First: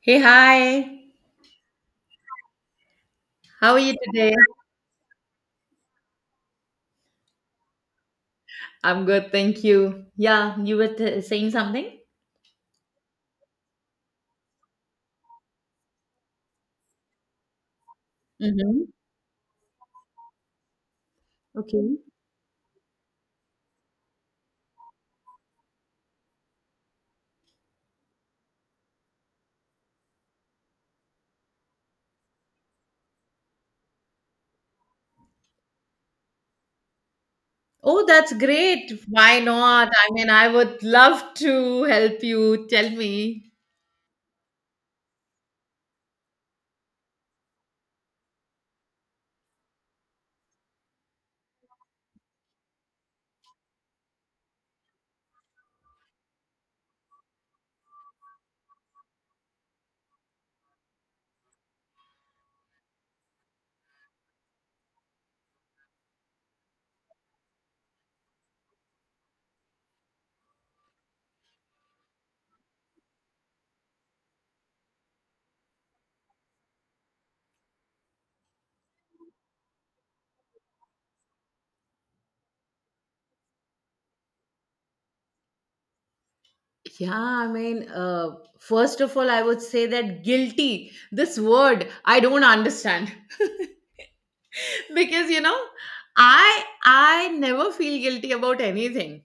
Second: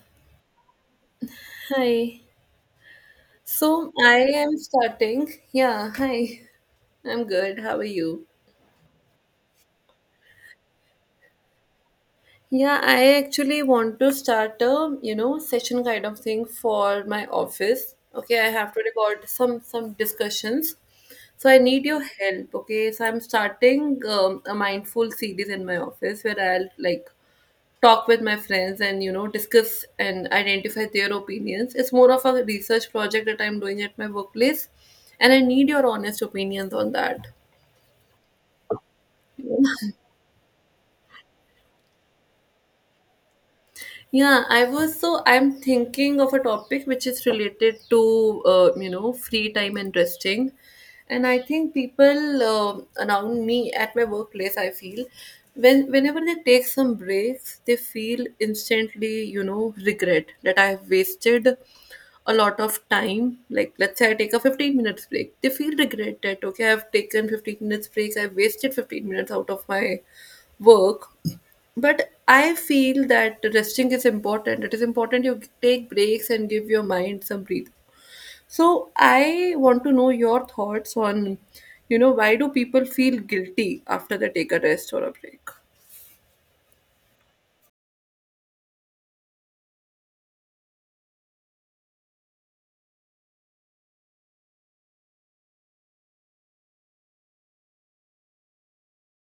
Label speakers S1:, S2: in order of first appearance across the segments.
S1: Hey, hi.
S2: Hi.
S1: How are
S2: So
S1: you
S2: I
S1: today?
S2: am starting. Yeah, hi. I'm good. How are you?
S1: I'm good, thank you. Yeah, you were saying something?
S2: Yeah, I actually want to start a session kind of thing for my office. Okay, I have to
S1: Mm-hmm.
S2: record some discussions. So I need
S1: Okay.
S2: your help, okay? So I'm starting a mindful series in my office where I'll like talk with my friends and discuss and identify their opinions. It's more of a research project that I'm doing at my workplace, and I need your honest opinions on that.
S1: Oh, that's great. Why not? I mean, I would love to help you. Tell me.
S2: Yeah, I was so I'm thinking of a topic which is related to free time and resting, and I think people around me at my workplace, I feel whenever they take some breaks, they feel instantly regret that I have wasted a lot of time. Like let's say I take a 15 minutes break, they feel regret that okay I've taken 15 minutes break, I've wasted 15 minutes out of my work, but I feel that resting is important. It is important you take breaks and give your mind some breathe. So I want to know your thoughts on, why do people feel guilty after they take a rest or a break?
S1: Yeah, I mean, first of all, I would say that guilty, this word, I don't understand. Because, you know, I never feel guilty about anything.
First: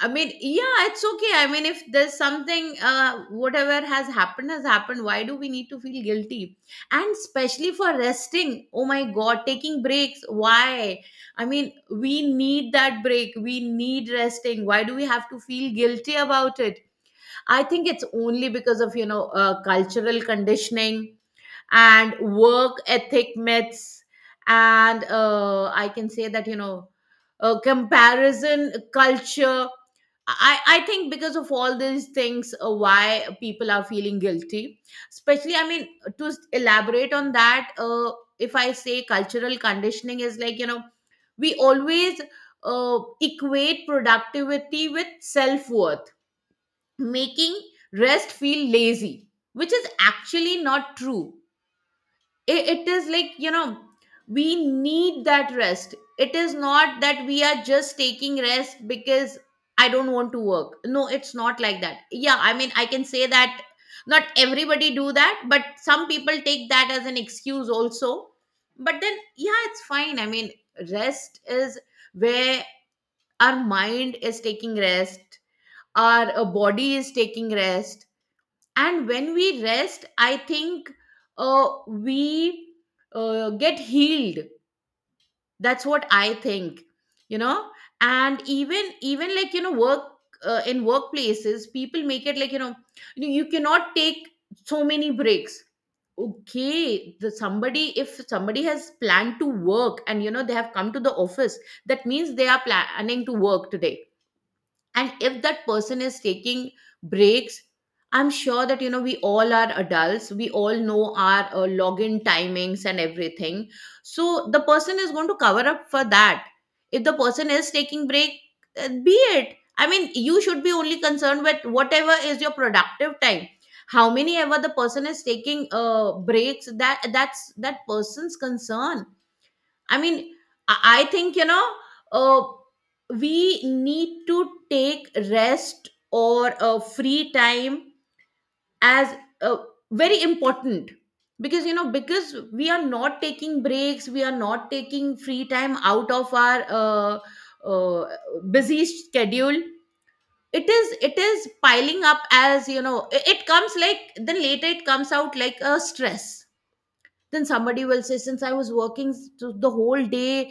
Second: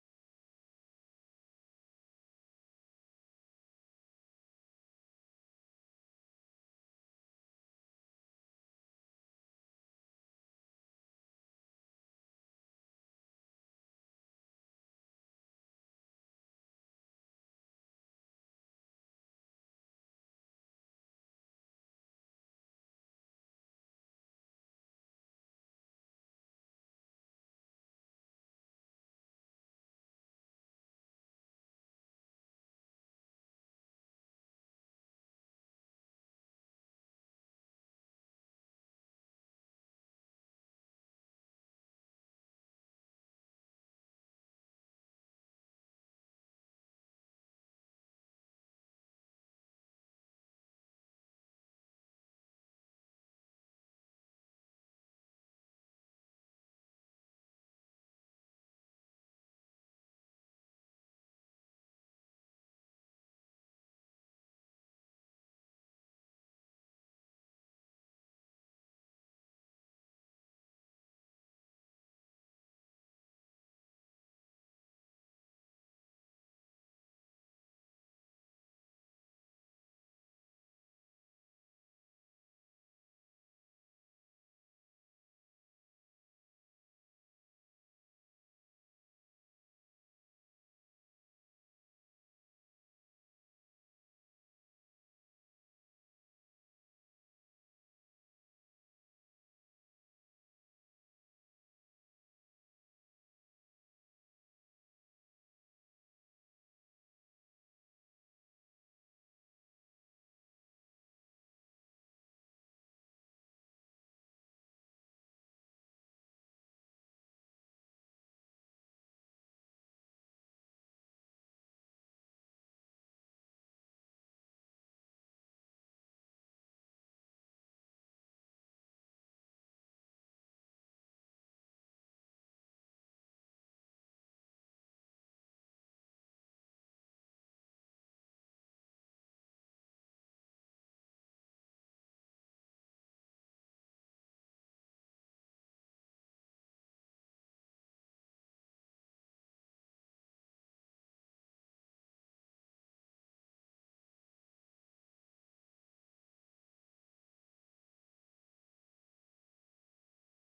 S1: I mean, yeah, it's okay. I mean, if there's something, whatever has happened has happened. Why do we need to feel guilty? And especially for resting. Oh my God, taking breaks. Why? I mean, we need that break. We need resting. Why do we have to feel guilty about it? I think it's only because of, you know, cultural conditioning and work ethic myths and I can say that, you know, comparison culture. I think because of all these things, why people are feeling guilty, especially I mean, to elaborate on that, if I say cultural conditioning is like, you know, we always equate productivity with self-worth, making rest feel lazy, which is actually not true. It is like, you know, we need that rest. It is not that we are just taking rest because I don't want to work. No, it's not like that. Yeah, I mean, I can say that not everybody do that, but some people take that as an excuse also. But then yeah, it's fine. I mean, rest is where our mind is taking rest, our body is taking rest. And when we rest I think, we get healed. That's what I think, you know. And even like, you know, work, in workplaces people make it like, you know, you cannot take so many breaks. Okay, the somebody, if somebody has planned to work and, you know, they have come to the office, that means they are planning to work today. And if that person is taking breaks, I'm sure that, you know, we all are adults, we all know our login timings and everything. So the person is going to cover up for that. If the person is taking break, be it, I mean, you should be only concerned with whatever is your productive time. How many ever the person is taking breaks, that's that person's concern. I mean, I think, you know, uh, we need to take rest or free time as uh, very important. Because, you know, because we are not taking breaks, we are not taking free time out of our uh, uh, busy schedule. It is piling up, as you know, it comes like, then later it comes out like a stress. Then somebody will say, since I was working the whole day,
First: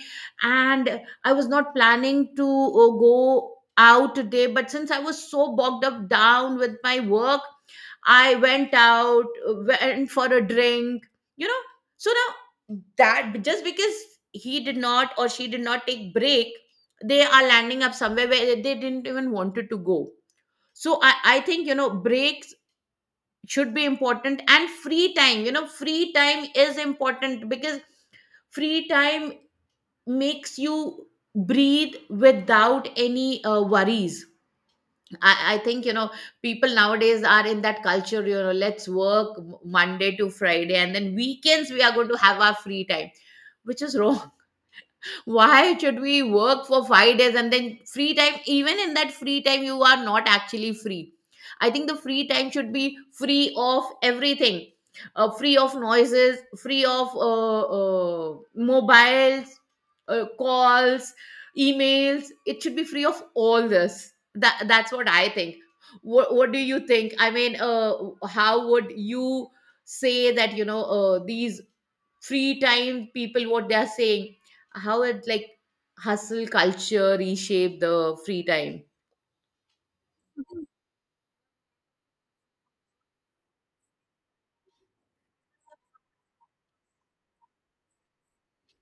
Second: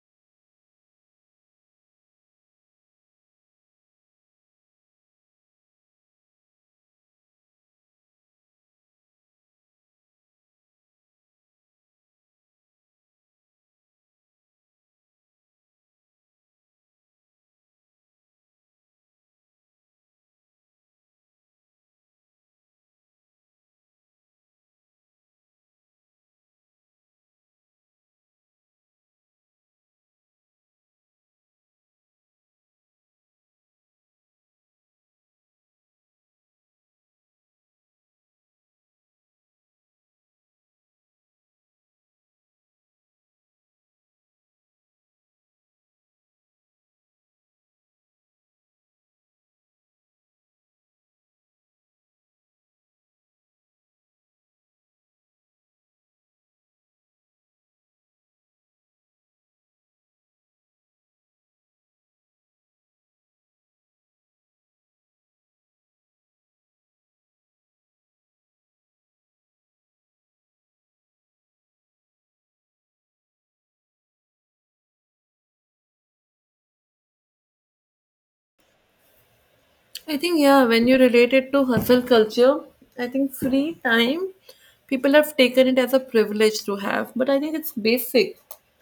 S1: and I was not planning to go out today, but since I was so bogged up down with my work, I went out, went for a drink, you know. So now, that just because he did not or she did not take break, they are landing up somewhere where they didn't even wanted to go. So I think, you know, breaks should be important. And free time, you know, free time is important because free time makes you breathe without any worries. I think, you know, people nowadays are in that culture, you know, let's work Monday to Friday and then weekends we are going to have our free time. Which is wrong. Why should we work for 5 days and then free time? Even in that free time you are not actually free. I think the free time should be free of everything. Free of noises, free of mobiles, calls, emails. It should be free of all this. That's what I think. What do you think? I mean, how would you say that, you know, these free time people, what they are saying, how it like hustle culture reshape the free time?
S2: I think, yeah, when you relate it to hustle culture, I think free time, people have taken it as a privilege to have, but I think it's basic.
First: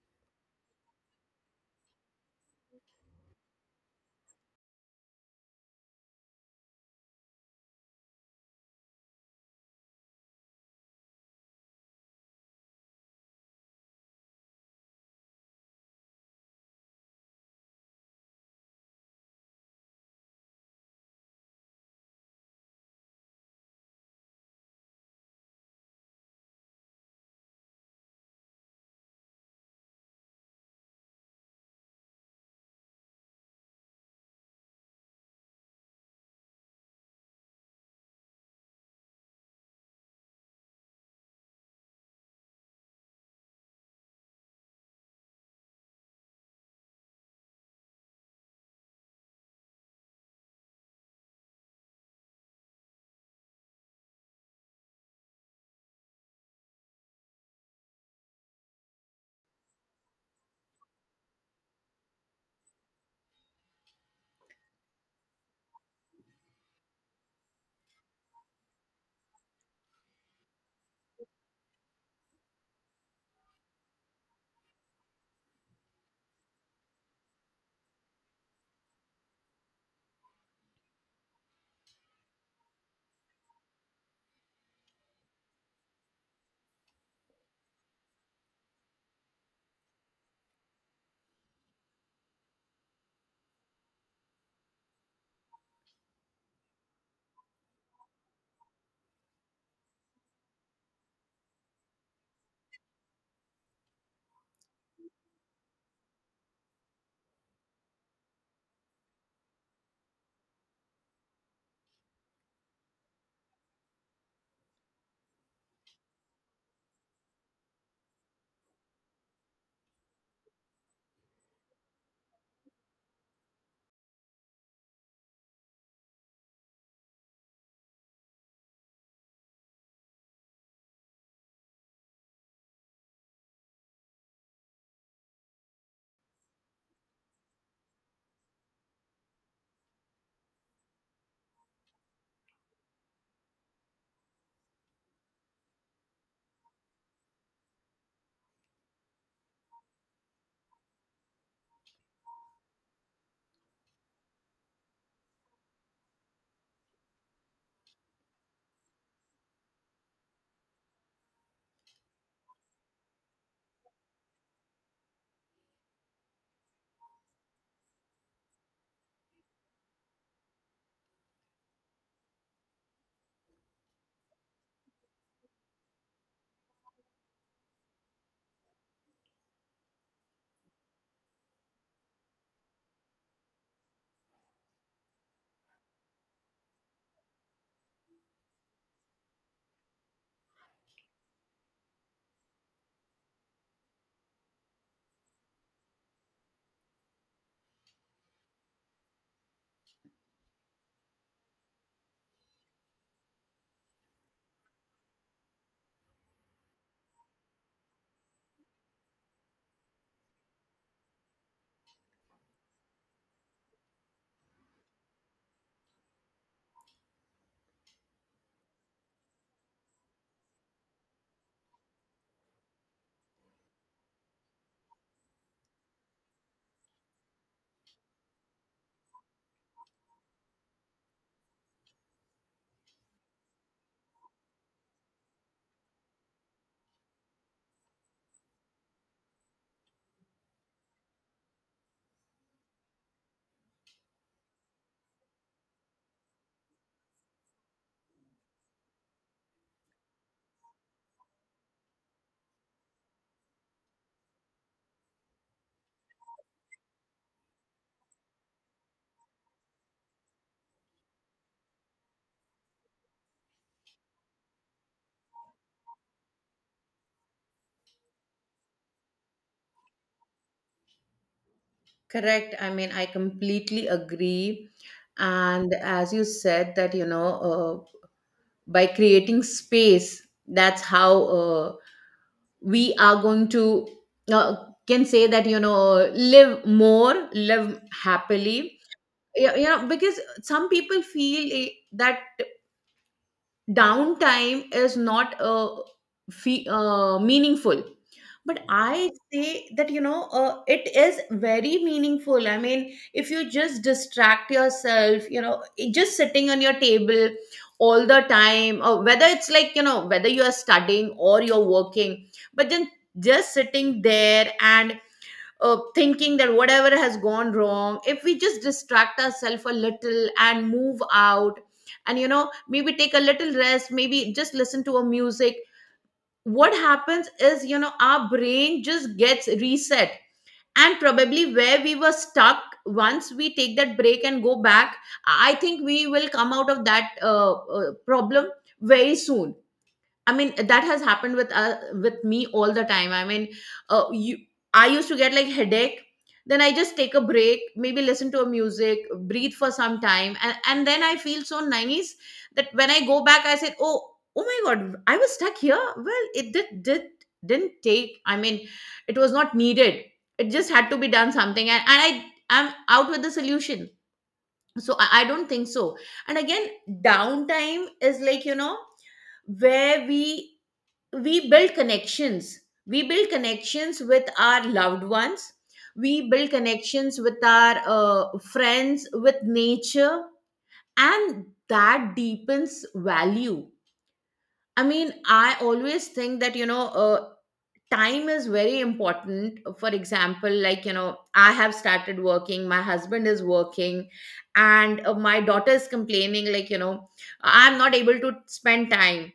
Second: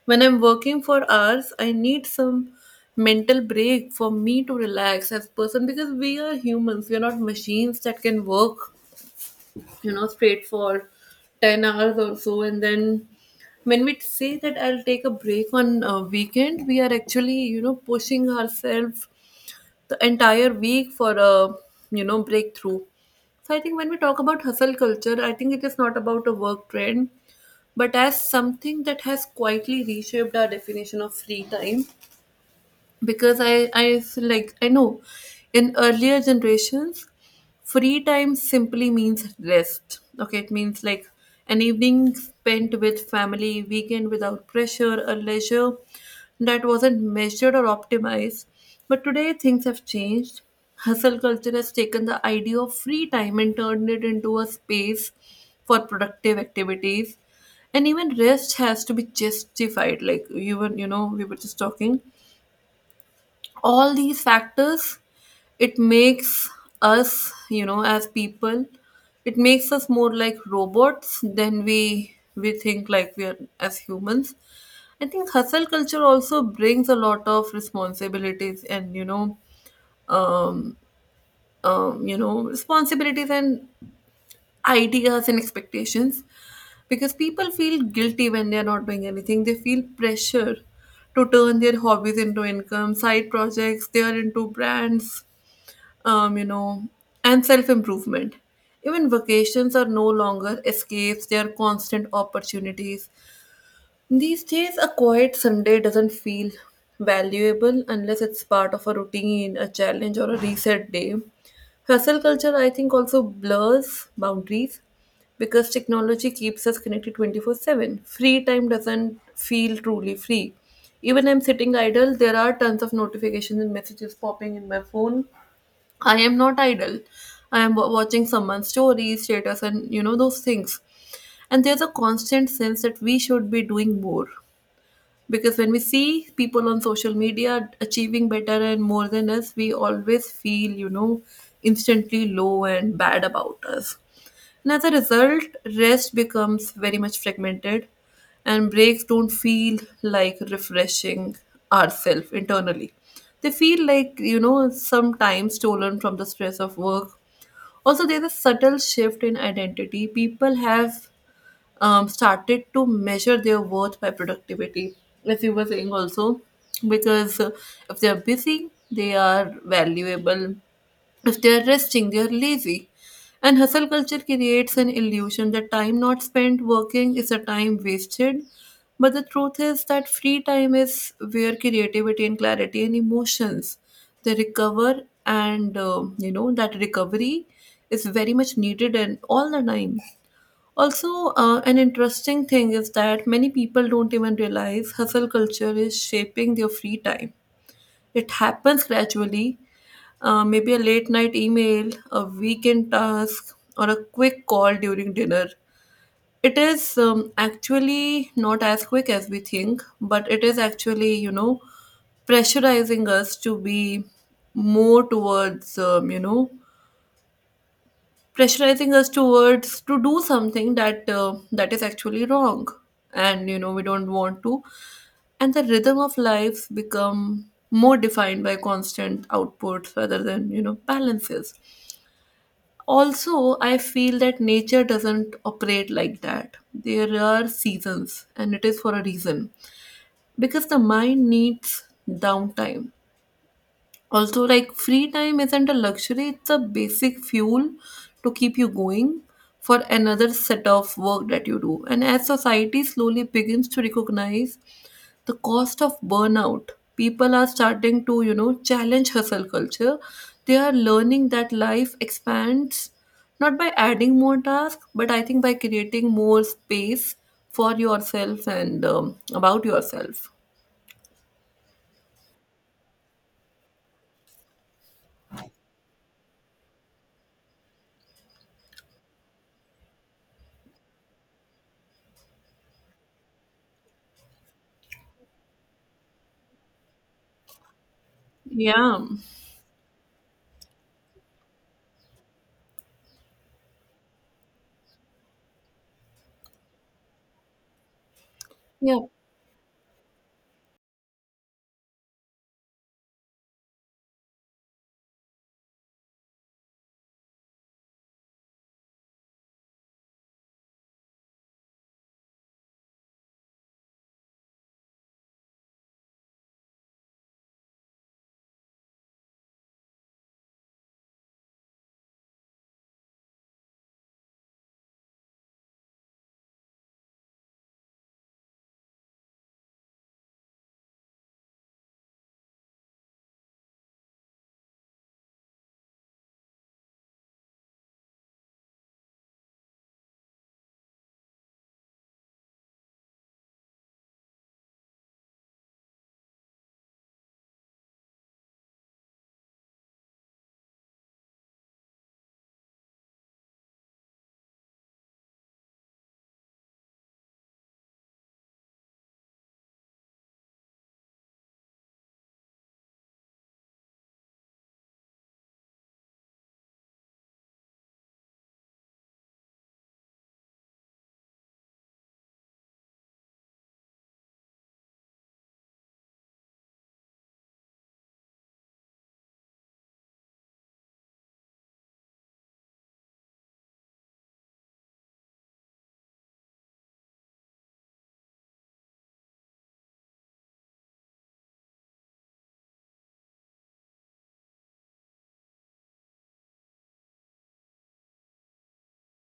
S2: When I'm working for hours, I need some mental break for me to relax as person because we are humans. We are not machines that can work, straight for 10 hours or so. And then when we say that I'll take a break on a weekend, we are actually, pushing ourselves the entire week for a breakthrough. So I think when we talk about hustle culture, I think it is not about a work trend but as something that has quietly reshaped our definition of free time. Because I feel like I know, in earlier generations, free time simply means rest. Okay, it means like an evening spent with family, weekend without pressure, a leisure that wasn't measured or optimized. But today things have changed. Hustle culture has taken the idea of free time and turned it into a space for productive activities. And even rest has to be justified, like even we were just talking all these factors. It makes us as people, it makes us more like robots than we think like we are as humans. I think hustle culture also brings a lot of responsibilities and um, responsibilities and ideas and expectations, because people feel guilty when they are not doing anything. They feel pressure to turn their hobbies into income side projects, they are into brands um, you know, and self improvement. Even vacations are no longer escapes, they are constant opportunities. These days, a quiet Sunday doesn't feel valuable unless it's part of a routine, a challenge, or a reset day. Hustle culture, I think, also blurs boundaries because technology keeps us connected 24/7. Free time doesn't feel truly free. Even I'm sitting idle, there are tons of notifications and messages popping in my phone. I am not idle. I am watching someone's stories, status, and those things. And there's a constant sense that we should be doing more, because when we see people on social media achieving better and more than us, we always feel instantly low and bad about us. And as a result, rest becomes very much fragmented, and breaks don't feel like refreshing ourselves internally. They feel like, sometimes stolen from the stress of work. Also, there's a subtle shift in identity. People have started to measure their worth by productivity, as you were saying also, because if they are busy, they are valuable. If they are resting, they are lazy. And hustle culture creates an illusion that time not spent working is a time wasted. But the truth is that free time is where creativity and clarity and emotions they recover, and that recovery is very much needed and all the time. Also, an interesting thing is that many people don't even realize hustle culture is shaping their free time. It happens gradually, maybe a late night email, a weekend task, or a quick call during dinner. It is actually not as quick as we think, but it is actually, pressurizing us to be more towards, pressurizing us towards to do something that is actually wrong, and we don't want to. And the rhythm of life become more defined by constant outputs rather than balances. Also, I feel that nature doesn't operate like that. There are seasons and it is for a reason because the mind needs downtime. Also, like free time isn't a luxury, it's a basic fuel to keep you going for another set of work that you do. And as society slowly begins to recognize the cost of burnout, people are starting to challenge hustle culture. They are learning that life expands not by adding more tasks, but I think by creating more space for yourself and about yourself.
S1: Correct. I mean, I completely agree. And as you said that, you know, by creating space, that's how we are going to, uh, can say that, you know, live more, live happily.
S2: Yeah.
S1: Yeah, yeah, because some people feel that downtime is not meaningful, but
S2: Yeah.
S1: I say that, you know, it is very meaningful. I mean, if you just distract yourself, you know, just sitting on your table all the time, or whether it's like, you know, whether you are studying or you're working, but then just sitting there and thinking that whatever has gone wrong, if we just distract ourselves a little and move out, and, you know, maybe take a little rest, maybe just listen to a music, what happens is, you know, our brain just gets reset. And probably where we were stuck, once we take that break and go back, I think we will come out of that problem very soon. I mean, that has happened with me all the time. I mean, uh, you, I used to get like headache. Then I just take a break, maybe listen to a music, breathe for some time, and then I feel so nice that when I go back, I said, "Oh, oh my God, I was stuck here." Well, it did didn't take. I mean, it was not needed. It just had to be done something, and I I'm out with the solution. So I don't think so. And again, downtime is like, you know, where we build connections, we build connections with our loved ones, we build connections with our friends, with nature. And that deepens value. I mean, I always think that, you know, time is very important. For example, like, you know, I have started working, my husband is working, and my daughter is complaining, like, you know, I'm not able to spend time.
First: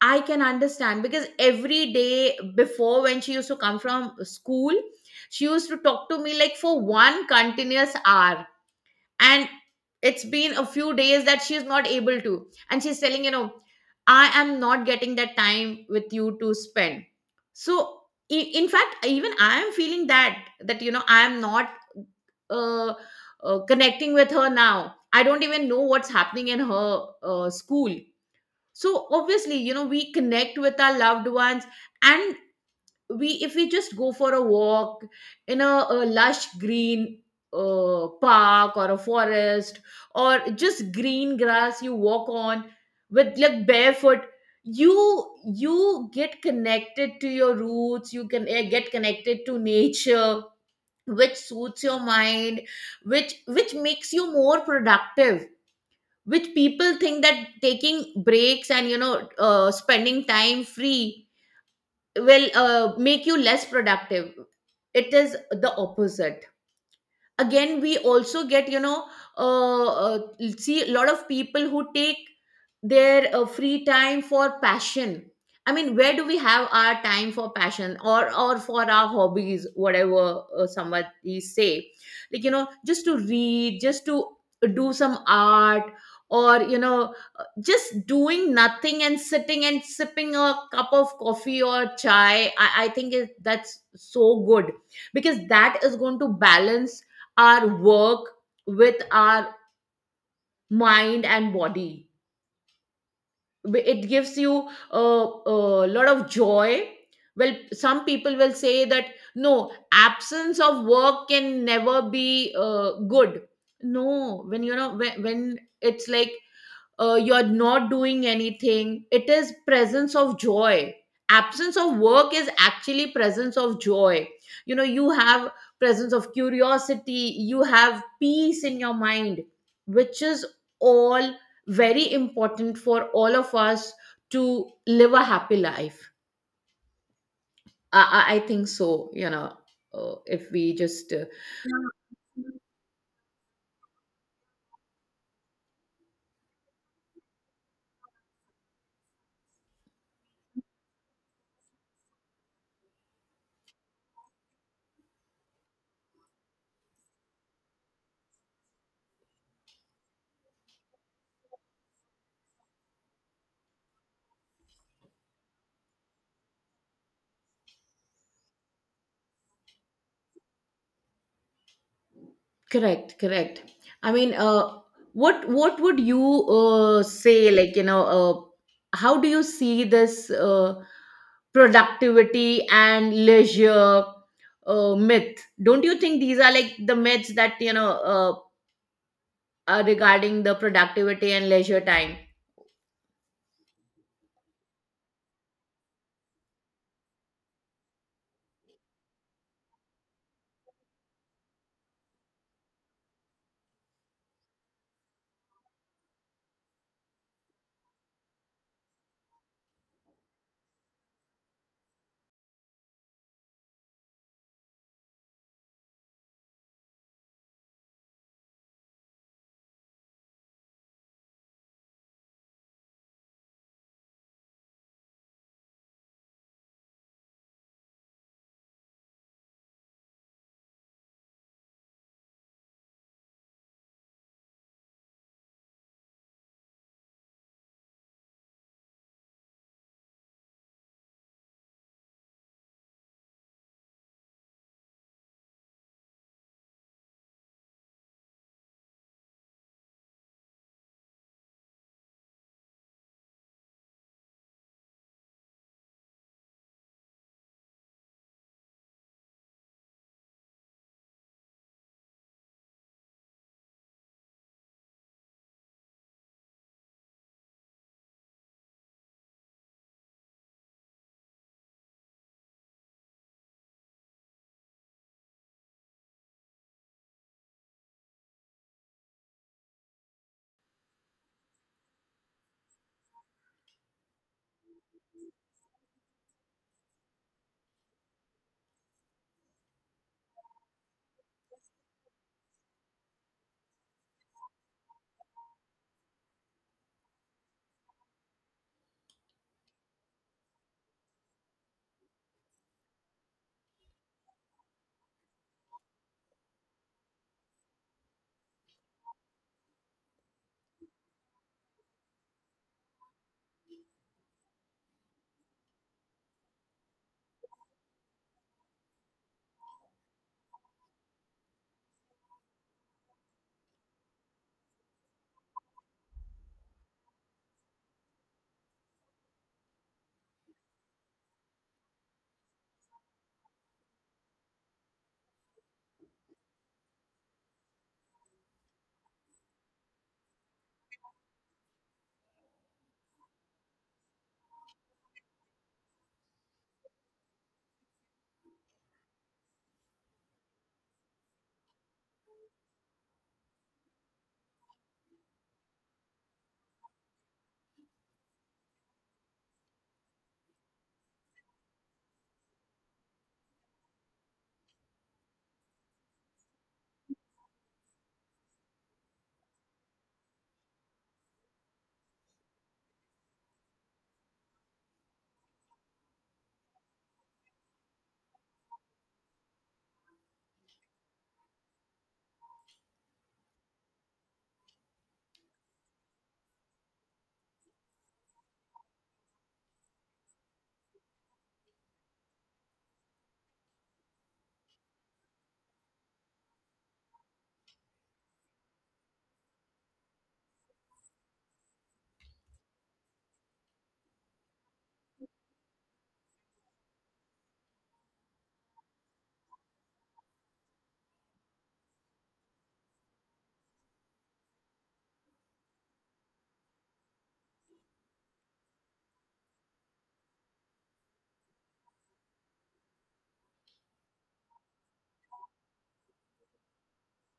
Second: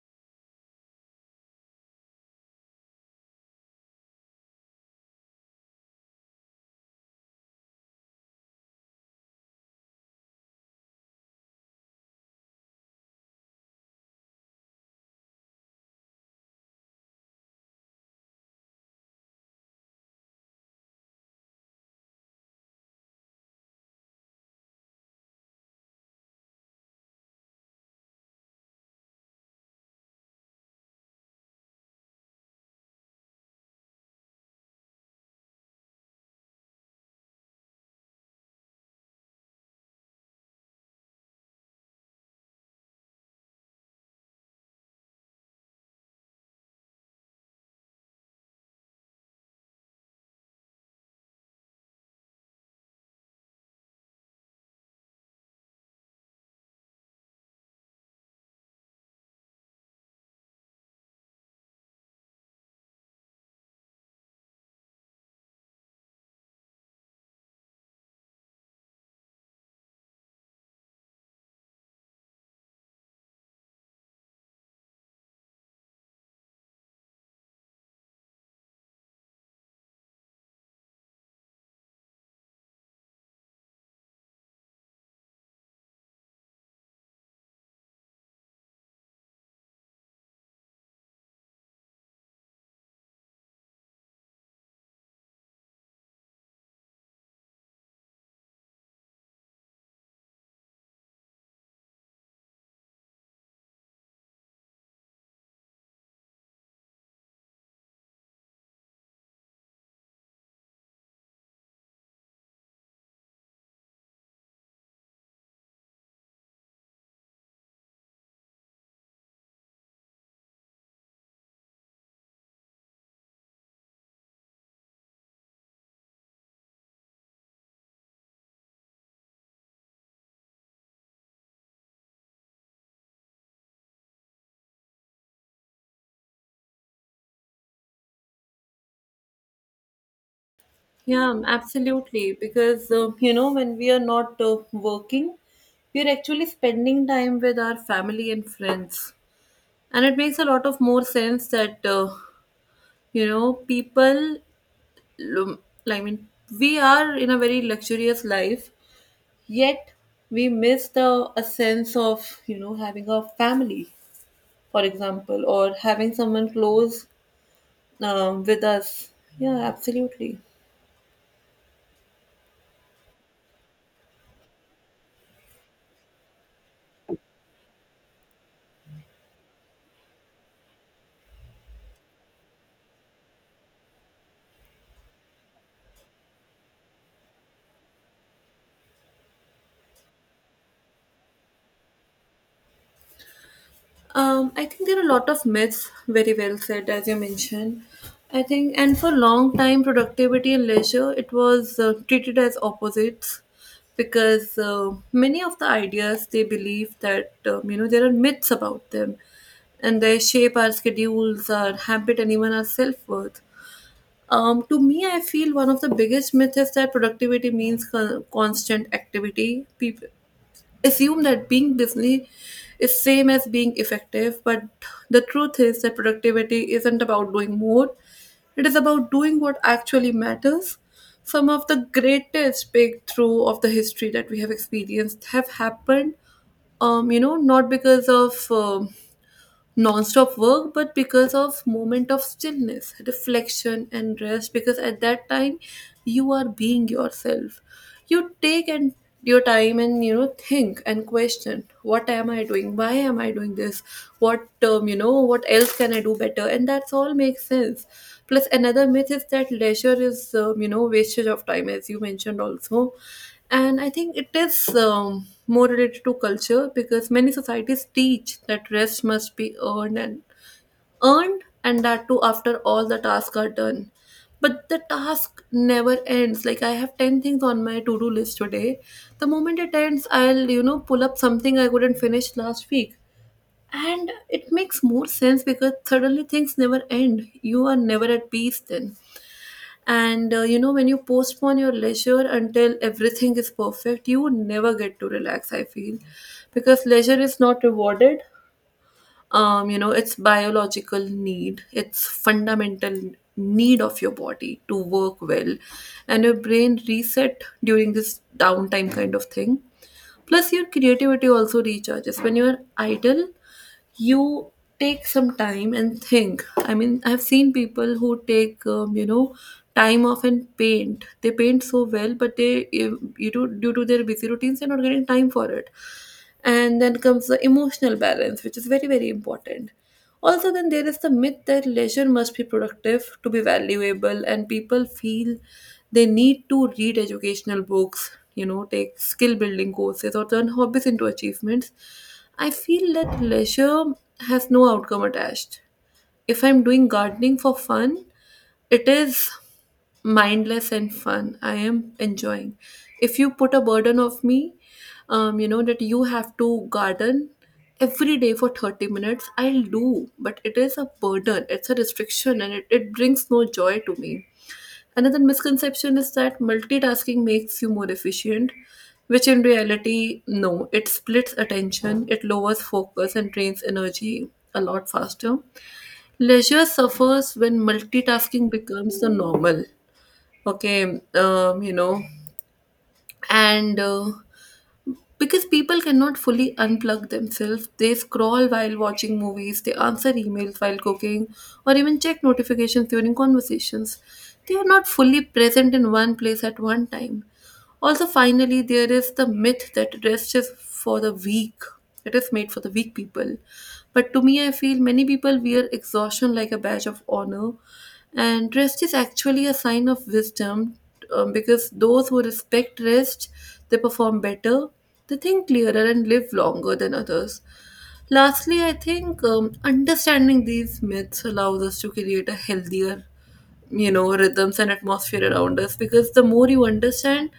S1: I can understand, because every day before, when she used to come from school, she used to talk to me like for one continuous hour. And it's been a few days that she's not able to. And she's telling, you know, I am not getting that time with you to spend. So, in fact, even I am feeling that, you know, I am not uh, connecting with her now. I don't even know what's happening in her school. So obviously, you know, we connect with our loved ones. And we, if we just go for a walk in a lush green park or a forest, or just green grass you walk on with like barefoot, you get connected to your roots. You can get connected to nature, which suits your mind, which makes you more productive. Which people think that taking breaks and, you know, spending time free will make you less productive. It is the opposite. Again, we also get, you know, uh, uh, see a lot of people who take their free time for passion. I mean, where do we have our time for passion, or for our hobbies, whatever somebody say, like, you know, just to read, just to do some art, or, you know, just doing nothing and sitting and sipping a cup of coffee or chai. I think it, that's so good, because that is going to balance our work with our mind and body. It gives you a lot of joy. Well, some people will say that no, absence of work can never be good. No, when, you know, when it's like you're not doing anything, it is presence of joy. Absence of work is actually presence of joy. You know, you have presence of curiosity, you have peace in your mind, which is all very important for all of us to live a happy life. I think so, you know, if we just
S2: Yeah, absolutely. Because, when we are not working, we are actually spending time with our family and friends. And it makes a lot of more sense that, people, lum- I mean, we are in a very luxurious life, yet we miss the a sense of, having a family, for example, or having someone close with us. Yeah, absolutely.
S1: Correct, correct. I mean, what would you say? Like, you know, how do you see this productivity and leisure myth? Don't you think these are like the myths that, you know, are regarding the productivity and leisure time?
S2: I think there are a lot of myths, very well said, as you mentioned. I think, and for a long time, productivity and leisure, it was treated as opposites, because many of the ideas they believe that there are myths about them, and they shape our schedules, our habit, and even our self worth. To me, I feel one of the biggest myths is that productivity means constant activity. People assume that being busy is same as being effective, but the truth is that productivity isn't about doing more, it is about doing what actually matters. Some of the greatest breakthrough of the history that we have experienced have happened not because of non-stop work, but because of moment of stillness, reflection and rest, because at that time you are being yourself. You take and your time and think and question what am I doing, why am I doing this, what what else can I do better, and that's all makes sense. Plus, another myth is that leisure is wastage of time, as you mentioned also. And I think it is more related to culture, because many societies teach that rest must be earned and earned, and that too after all the tasks are done. But the task never ends. Like I have 10 things on my to-do list today. The moment it ends, I'll pull up something I couldn't finish last week, and it makes more sense because suddenly things never end. You are never at peace then. And when you postpone your leisure until everything is perfect, you never get to relax, I feel. Because leisure is not rewarded. It's biological need, it's fundamental need of your body to work well. And your brain reset during this downtime kind of thing. Plus, your creativity also recharges. When you're idle, you take some time and think. I mean, I've seen people who take time off and paint, they paint so well, but they due to their busy routines they're not getting time for it. And then comes the emotional balance, which is very very important. Also, then there is the myth that leisure must be productive to be valuable, and people feel they need to read educational books, take skill building courses or turn hobbies into achievements. I feel that leisure has no outcome attached. If I'm doing gardening for fun, it is mindless and fun. I am enjoying. If you put a burden of me, that you have to garden every day for 30 minutes, I'll do. But it is a burden, it's a restriction, and it brings no joy to me. Another misconception is that multitasking makes you more efficient, which in reality, no. It splits attention, it lowers focus, and drains energy a lot faster. Leisure suffers when multitasking becomes the normal. Okay, and because people cannot fully unplug themselves, they scroll while watching movies, they answer emails while cooking, or even check notifications during conversations. They are not fully present in one place at one time. Also, finally, there is the myth that rest is for the weak. It is made for the weak people. But to me, I feel many people wear exhaustion like a badge of honor. And rest is actually a sign of wisdom, because those who respect rest, they perform better, they think clearer, and live longer than others. Lastly, I think understanding these myths allows us to create a healthier, rhythms and atmosphere around us, because the more you understand,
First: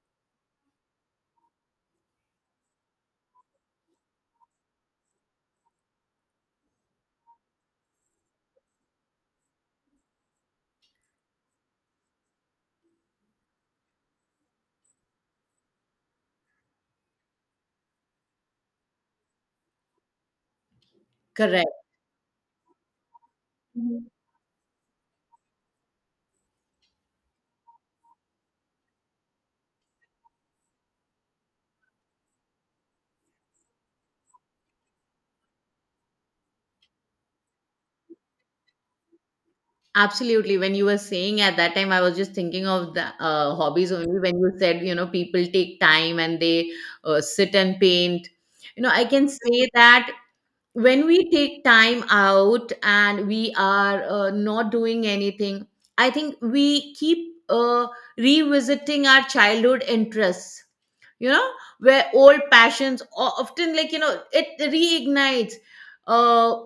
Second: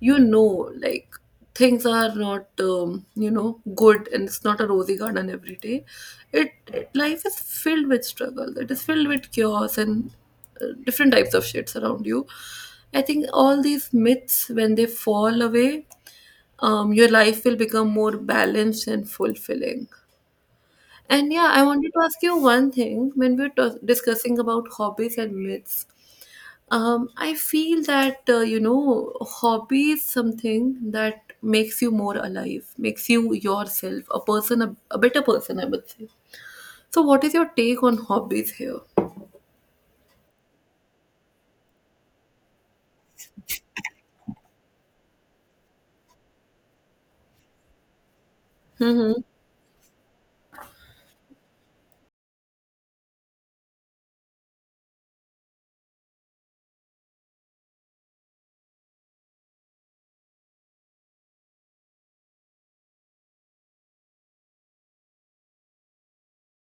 S2: like things are not good, and it's not a rosy garden every day. It Life is filled with struggle, it is filled with chaos and different types of shits around you. I think all these myths, when they fall away, your life will become more balanced and fulfilling. And yeah, I
S1: Correct.
S2: wanted to ask you one thing, when we were discussing about hobbies and myths. I feel that hobby is something that makes you more alive, makes you yourself, a person, a better person, I would say. So, what is your take on hobbies here?
S1: Absolutely. When you were saying at that time, I was just thinking of the hobbies only. When you said, you know, people take time and they sit and paint. You know, I
S2: Hmm.
S1: can say that when we take time out and we are not doing anything, I think we keep revisiting our childhood interests, you know, where old passions often, like, you know, it reignites. Uh,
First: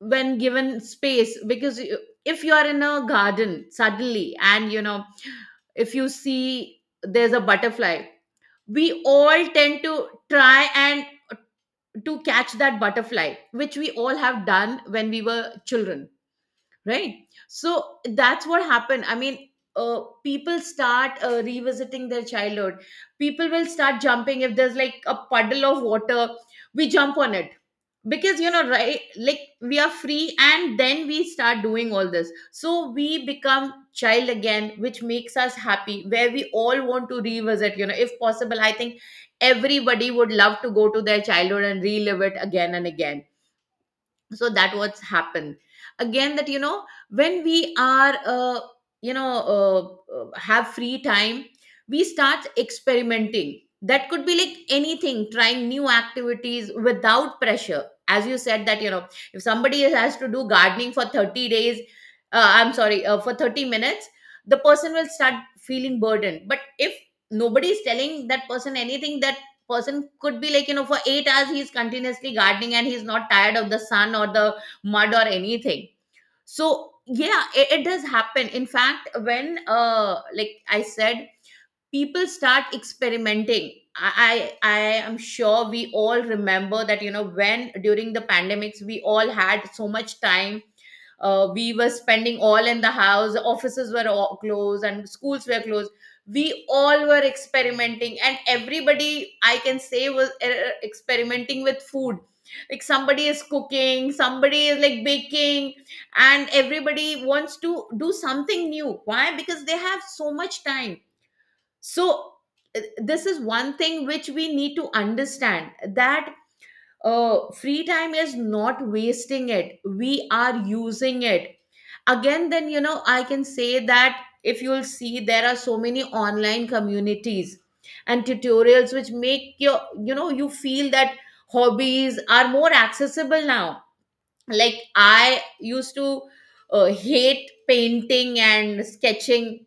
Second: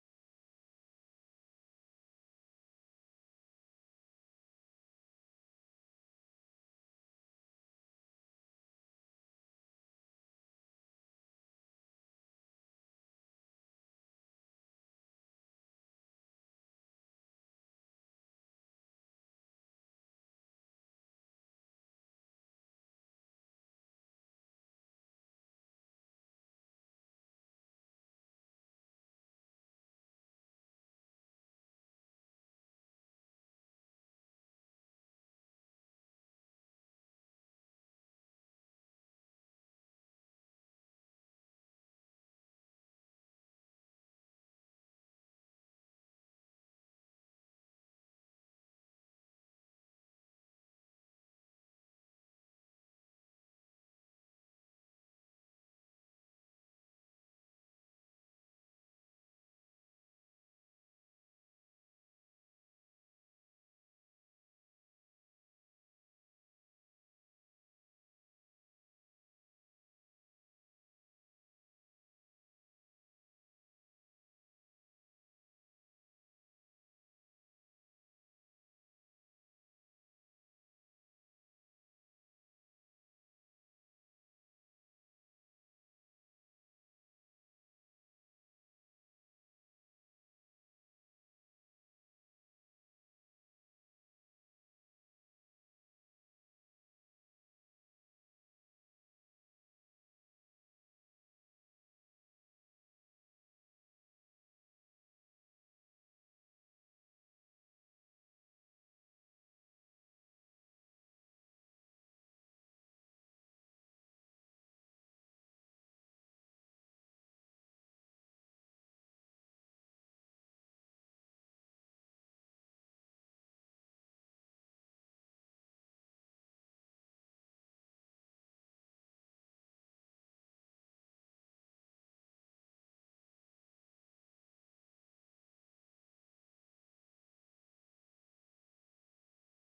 S1: when given space because if you are in a garden suddenly and you know if you see there's a butterfly, we all tend to try and to catch that butterfly, which we all have done when we were children, right? So that's what happened. I mean, people start revisiting their childhood. People will start jumping if there's like a puddle of water, we jump on it because, you know, right, like we are free, and then we start doing all this, so we become child again, which makes us happy, where we all want to revisit, you know, if possible. I think everybody would love to go to their childhood and relive it again and again. So that what's happened again, that, you know, when we are you know have free time, we start experimenting. That could be like anything, trying new activities without pressure, as you said, that, you know, if somebody has to do gardening for 30 days, I'm sorry, for 30 minutes, the person will start feeling burdened. But if nobody is telling that person anything, that person could be like, you know, for 8 hours he's continuously gardening and he's not tired of the sun or the mud or anything. So yeah, it does happen, in fact, when, uh, like I said, people start experimenting. I am sure we all remember that, you know, when during the pandemics we all had so much time. We were spending all in the house, offices were all closed and schools were closed. We all were experimenting, and everybody, I can say, was experimenting with food, like somebody is cooking, somebody is like baking, and everybody wants to do something new. Why? Because they have so much time. So this is one thing which we need to understand, that free time is not wasting it, we are using it. Again, then, you know, I can say that if you'll see, there are so many online communities and tutorials which make your, you know, you feel that hobbies are more accessible now. Like, I used to hate painting and sketching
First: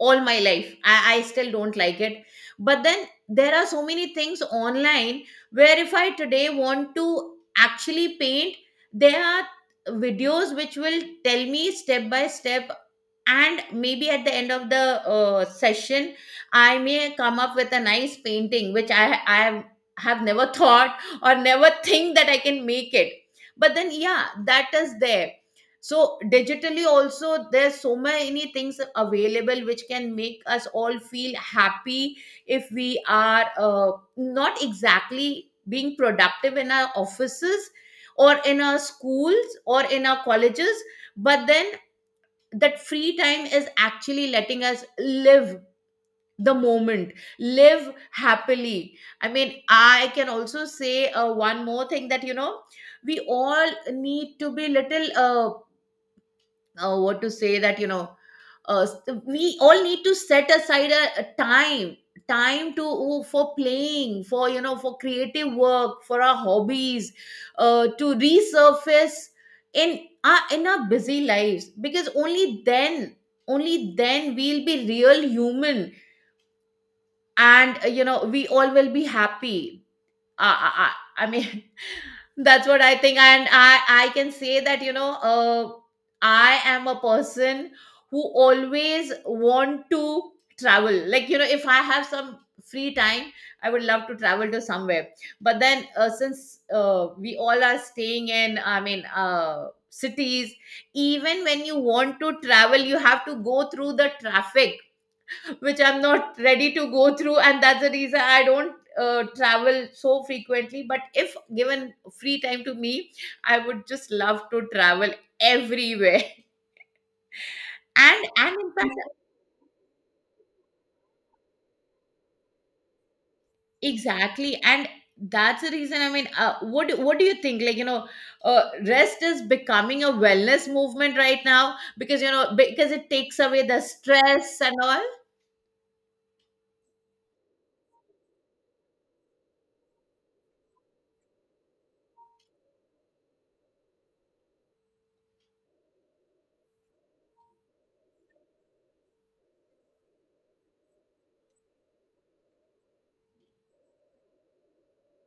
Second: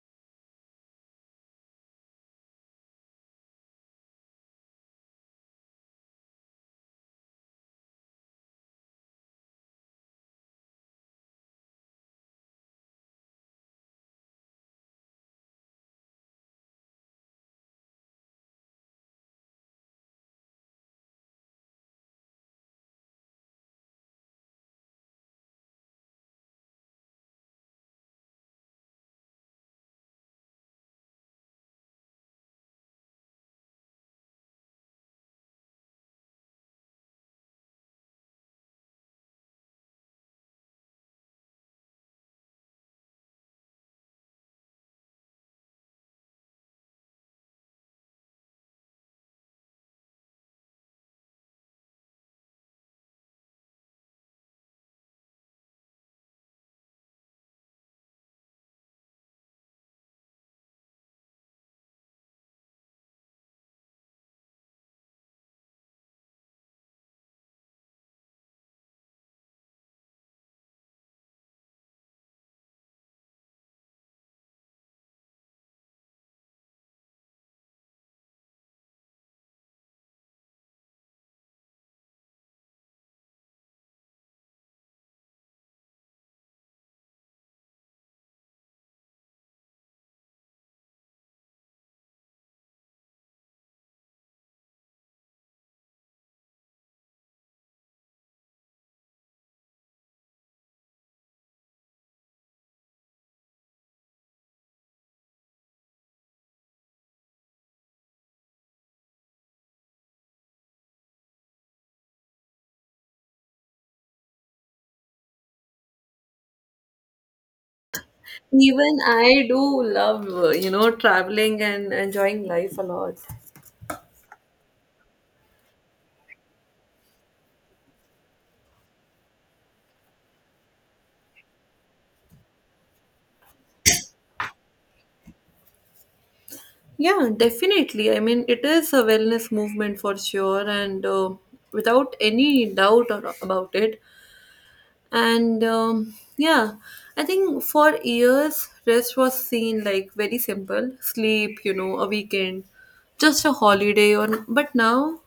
S1: all my life. I still don't like it. But then there are so many things online where if I today want to actually paint, there are videos which will tell me step by step, and maybe at the end of the session, I may come up with a nice painting which I have never thought or never think that I can make it. But then, yeah, that is there. So digitally also, there's so many things available which can make us all feel happy if we are not exactly being productive in our offices or in our schools or in our colleges. But then, that free time is actually letting us live the moment, live happily. I mean, I can also say one more thing, that, you know, we all need to be little what to say, that, you know, uh, s- we all need to set aside a time to for playing, for, you know, for creative work, for our hobbies, to resurface in our busy lives, because only then, only then we'll be real human, and you know, we all will be happy. I, I mean, that's what I think. And I can say that, you know, I am a person who always want to travel. Like, you know, if I have some free time, I would love to travel to somewhere. But then, since we all are staying in, I mean, cities, even when you want to travel, you have to go through the traffic, which I'm not ready to go through, and that's the reason I don't travel so frequently. But if given free time to me, I would just love to travel everywhere. And in fact,
S2: Even I do love, traveling and enjoying life a lot.
S1: exactly, and that's the reason. I mean, what do you think? Like, you know, uh, rest is becoming a wellness movement right now, because, you know, because it takes away the stress and all.
S2: Yeah, definitely. I mean, it is a wellness movement for sure, and without any doubt or, about it, and yeah, I think for years rest was seen like very simple sleep, a weekend, just a holiday. Or, but now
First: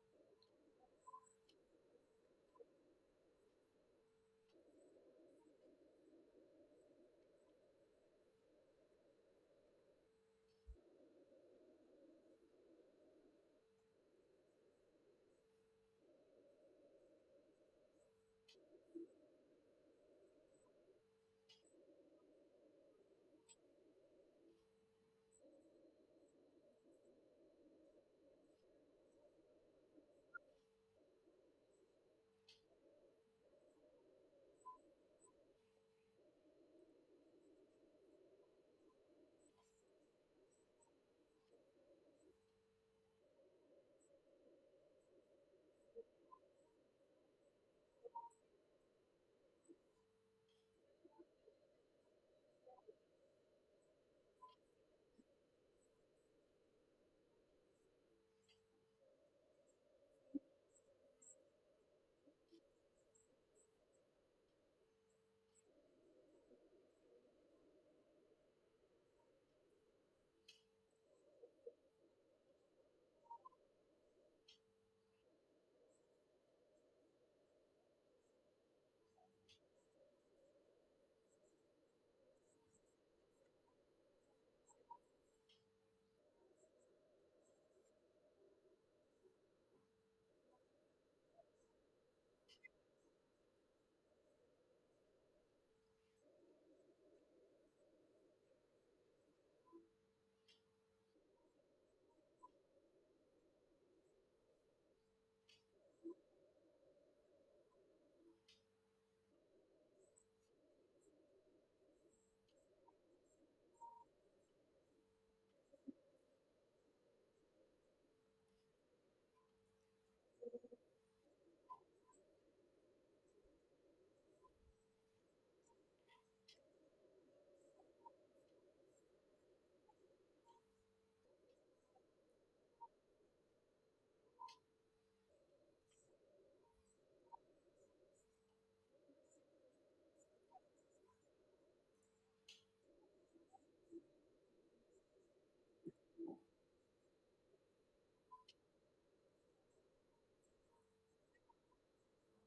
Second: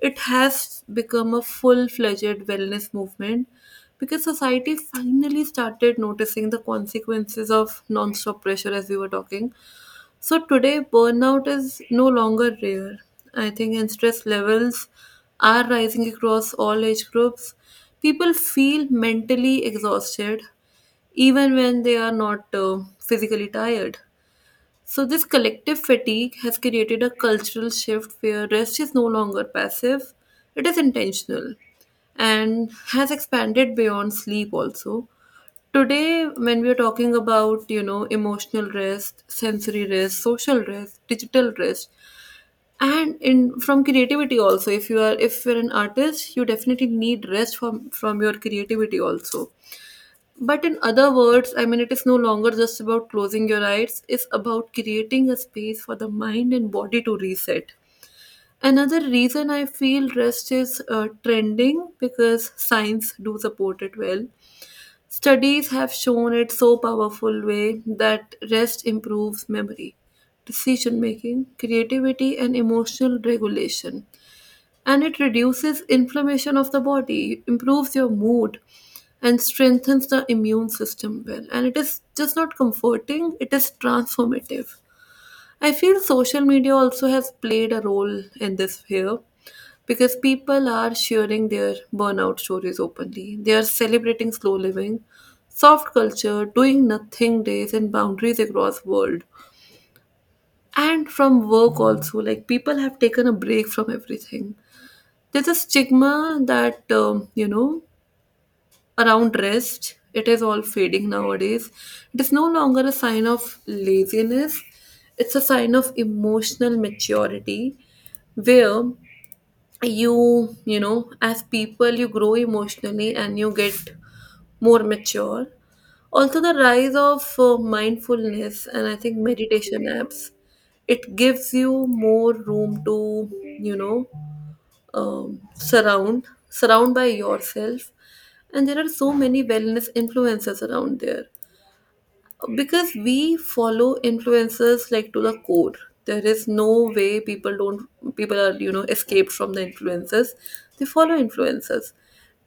S2: it has become a full-fledged wellness movement, because society finally started noticing the consequences of non-stop pressure, as we were talking. So today, burnout is no longer rare, I think, and stress levels are rising across all age groups. People feel mentally exhausted even when they are not physically tired. So, this collective fatigue has created a cultural shift where rest is no longer passive, it is intentional and has expanded beyond sleep also. Today, when we are talking about, you know, emotional rest, sensory rest, social rest, digital rest, and in from creativity also, if you're an artist, you definitely need rest from your creativity also. But in other words, I mean, it is no longer just about closing your eyes, it's about creating a space for the mind and body to reset. Another reason I feel rest is trending, because science do support it well. Studies have shown it so powerful way that rest improves memory, decision making, creativity, and emotional regulation, and it reduces inflammation of the body, improves your mood, and strengthens the immune system well. And it is just not comforting, it is transformative. I feel social media also has played a role in this here, because people are sharing their burnout stories openly. They are celebrating slow living, soft culture, doing nothing days, and boundaries across world. And from work also, like people have taken a break from everything. There's a stigma that, around rest, it is all fading nowadays. It is no longer a sign of laziness, it's a sign of emotional maturity, where you know as people, you grow emotionally and you get more mature. Also, the rise of mindfulness and, I think, meditation apps, it gives you more room to, you know surround by yourself. And there are so many wellness influencers around there, because we follow influencers like to the core. There is no way people don't, people are, escaped from the influencers. They follow influencers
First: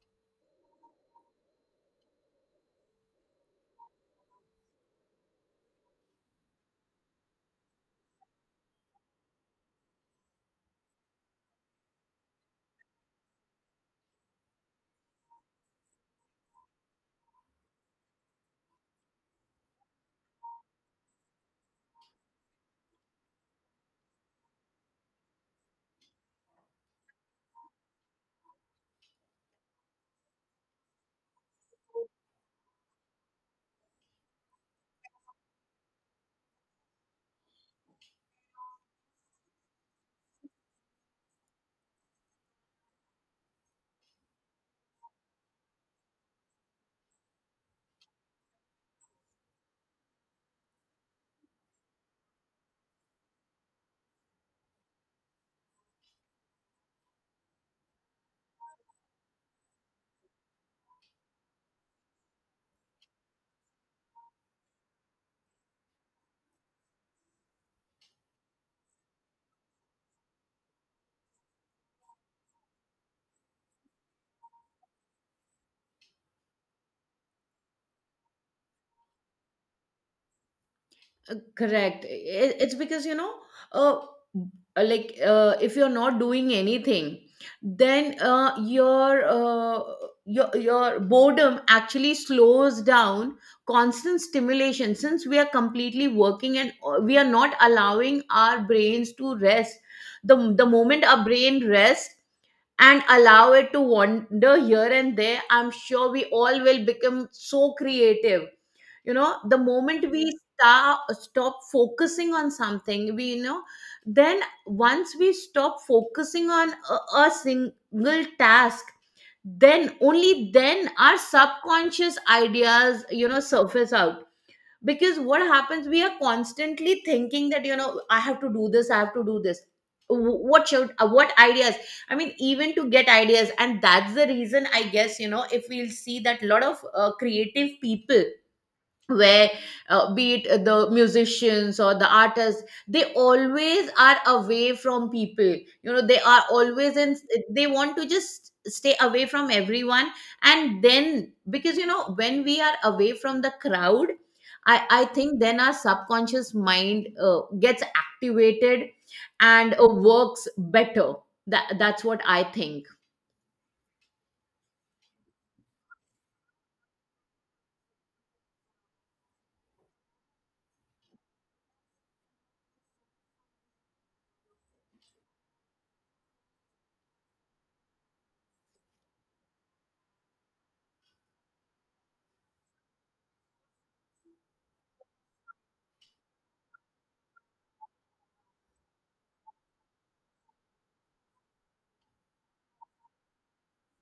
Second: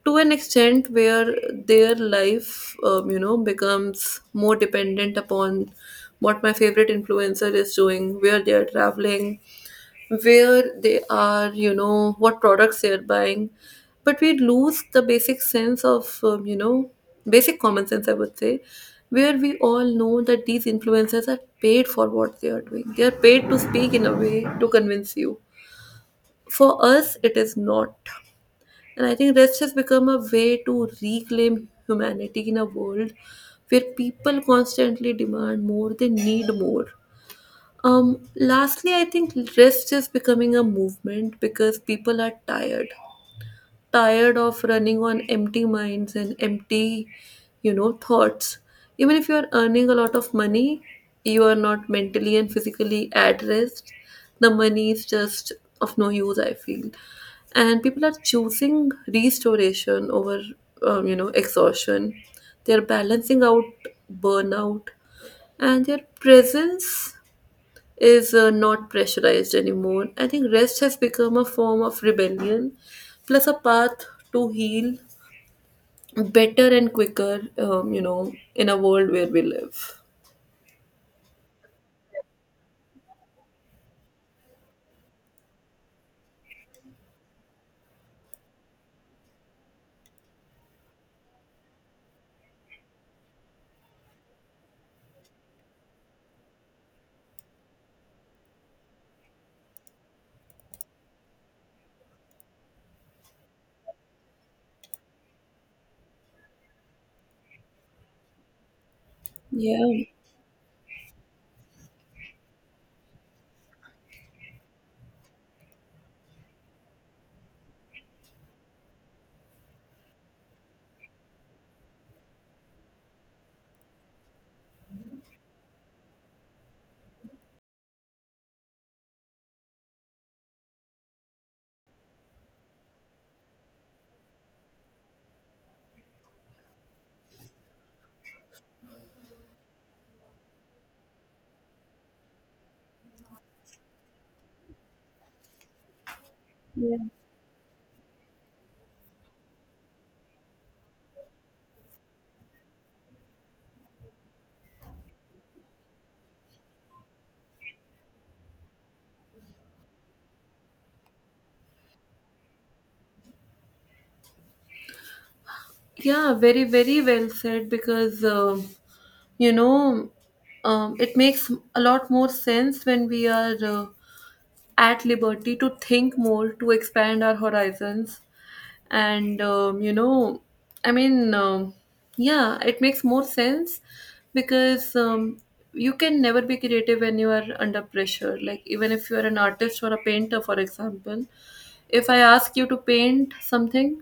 S2: to an extent where their life, becomes more dependent upon what my favorite influencer is doing, where they are traveling, where they are, you know, what products they are buying. But we lose the basic sense of, basic common sense, I would say, where we all know that these influencers are paid for what they are doing. They are paid to speak in a way to convince you. For us, it is not. And I think that's has become a way to reclaim humanity in a world where people constantly demand more, they need more. Lastly, I think rest is becoming a movement because people are tired, tired of running on empty minds and empty, thoughts. Even if you are earning a lot of money, you are not mentally and physically at rest. The money is just of no use, I feel. And people are choosing restoration over, exhaustion. They're balancing out burnout, and their presence is not pressurized anymore. I think rest has become a form of rebellion, plus a path to heal better and quicker, in a world where we live.
S1: Correct. It's because, you know, uh, if you're not doing anything, then your boredom actually slows down constant stimulation, since we are completely working and we are not allowing our brains to rest. The moment our brain rests and allow it to wander here and there, I'm sure we all will become so creative. You know, the
S2: Yeah.
S1: moment we start stop focusing on something, we, you know, then once we stop focusing on a single task, then only then our subconscious ideas, you know, surface out. Because what happens, we are constantly thinking that, you know, I have to do this I have to do this What should, what ideas, I mean, even to get ideas. And that's the reason, I guess, you know, if we'll see that, lot of creative people, where be it the musicians or the artists, they always are away from people, you know, they are always in, they want to just stay away from everyone. And then, because, you know, when we are away from the crowd, I think then our subconscious mind gets activated and works better. That that's what I think.
S2: Yeah, very, very well said, because, you know, it makes a lot more sense when we are at liberty to think more, to expand our horizons, and, I mean, yeah, it makes more sense, because, you can never be creative when you are under pressure, like even if you are an artist or a painter, for example, if I ask you to paint something,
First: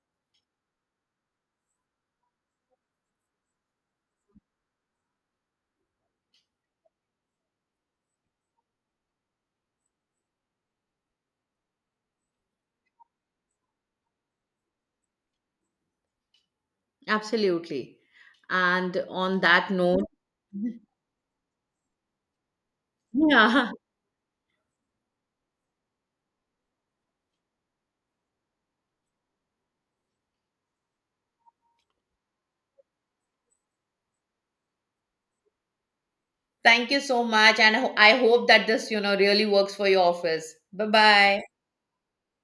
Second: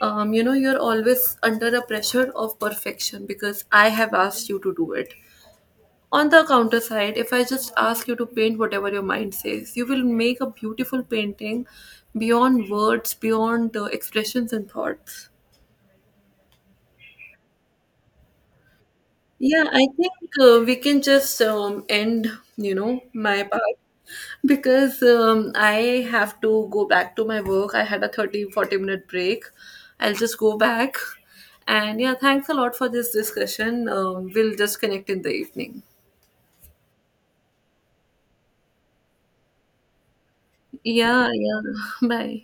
S2: you're always under a pressure of perfection because I have asked you to do it. On the counter side, if I just ask you to paint whatever your mind says, you will make a beautiful painting beyond words, beyond expressions and thoughts.
S1: Absolutely. And on
S2: Yeah,
S1: that
S2: I
S1: note,
S2: think we can just end, my part,
S1: yeah.
S2: because I have to go back to my work. I had a 30, 40-minute break. I'll just go back. And yeah, thanks a lot for this discussion. We'll just connect in the evening.
S1: Thank you so much. And I hope that this, you know, really works for your office. Bye
S2: Yeah,
S1: bye.
S2: yeah. Bye.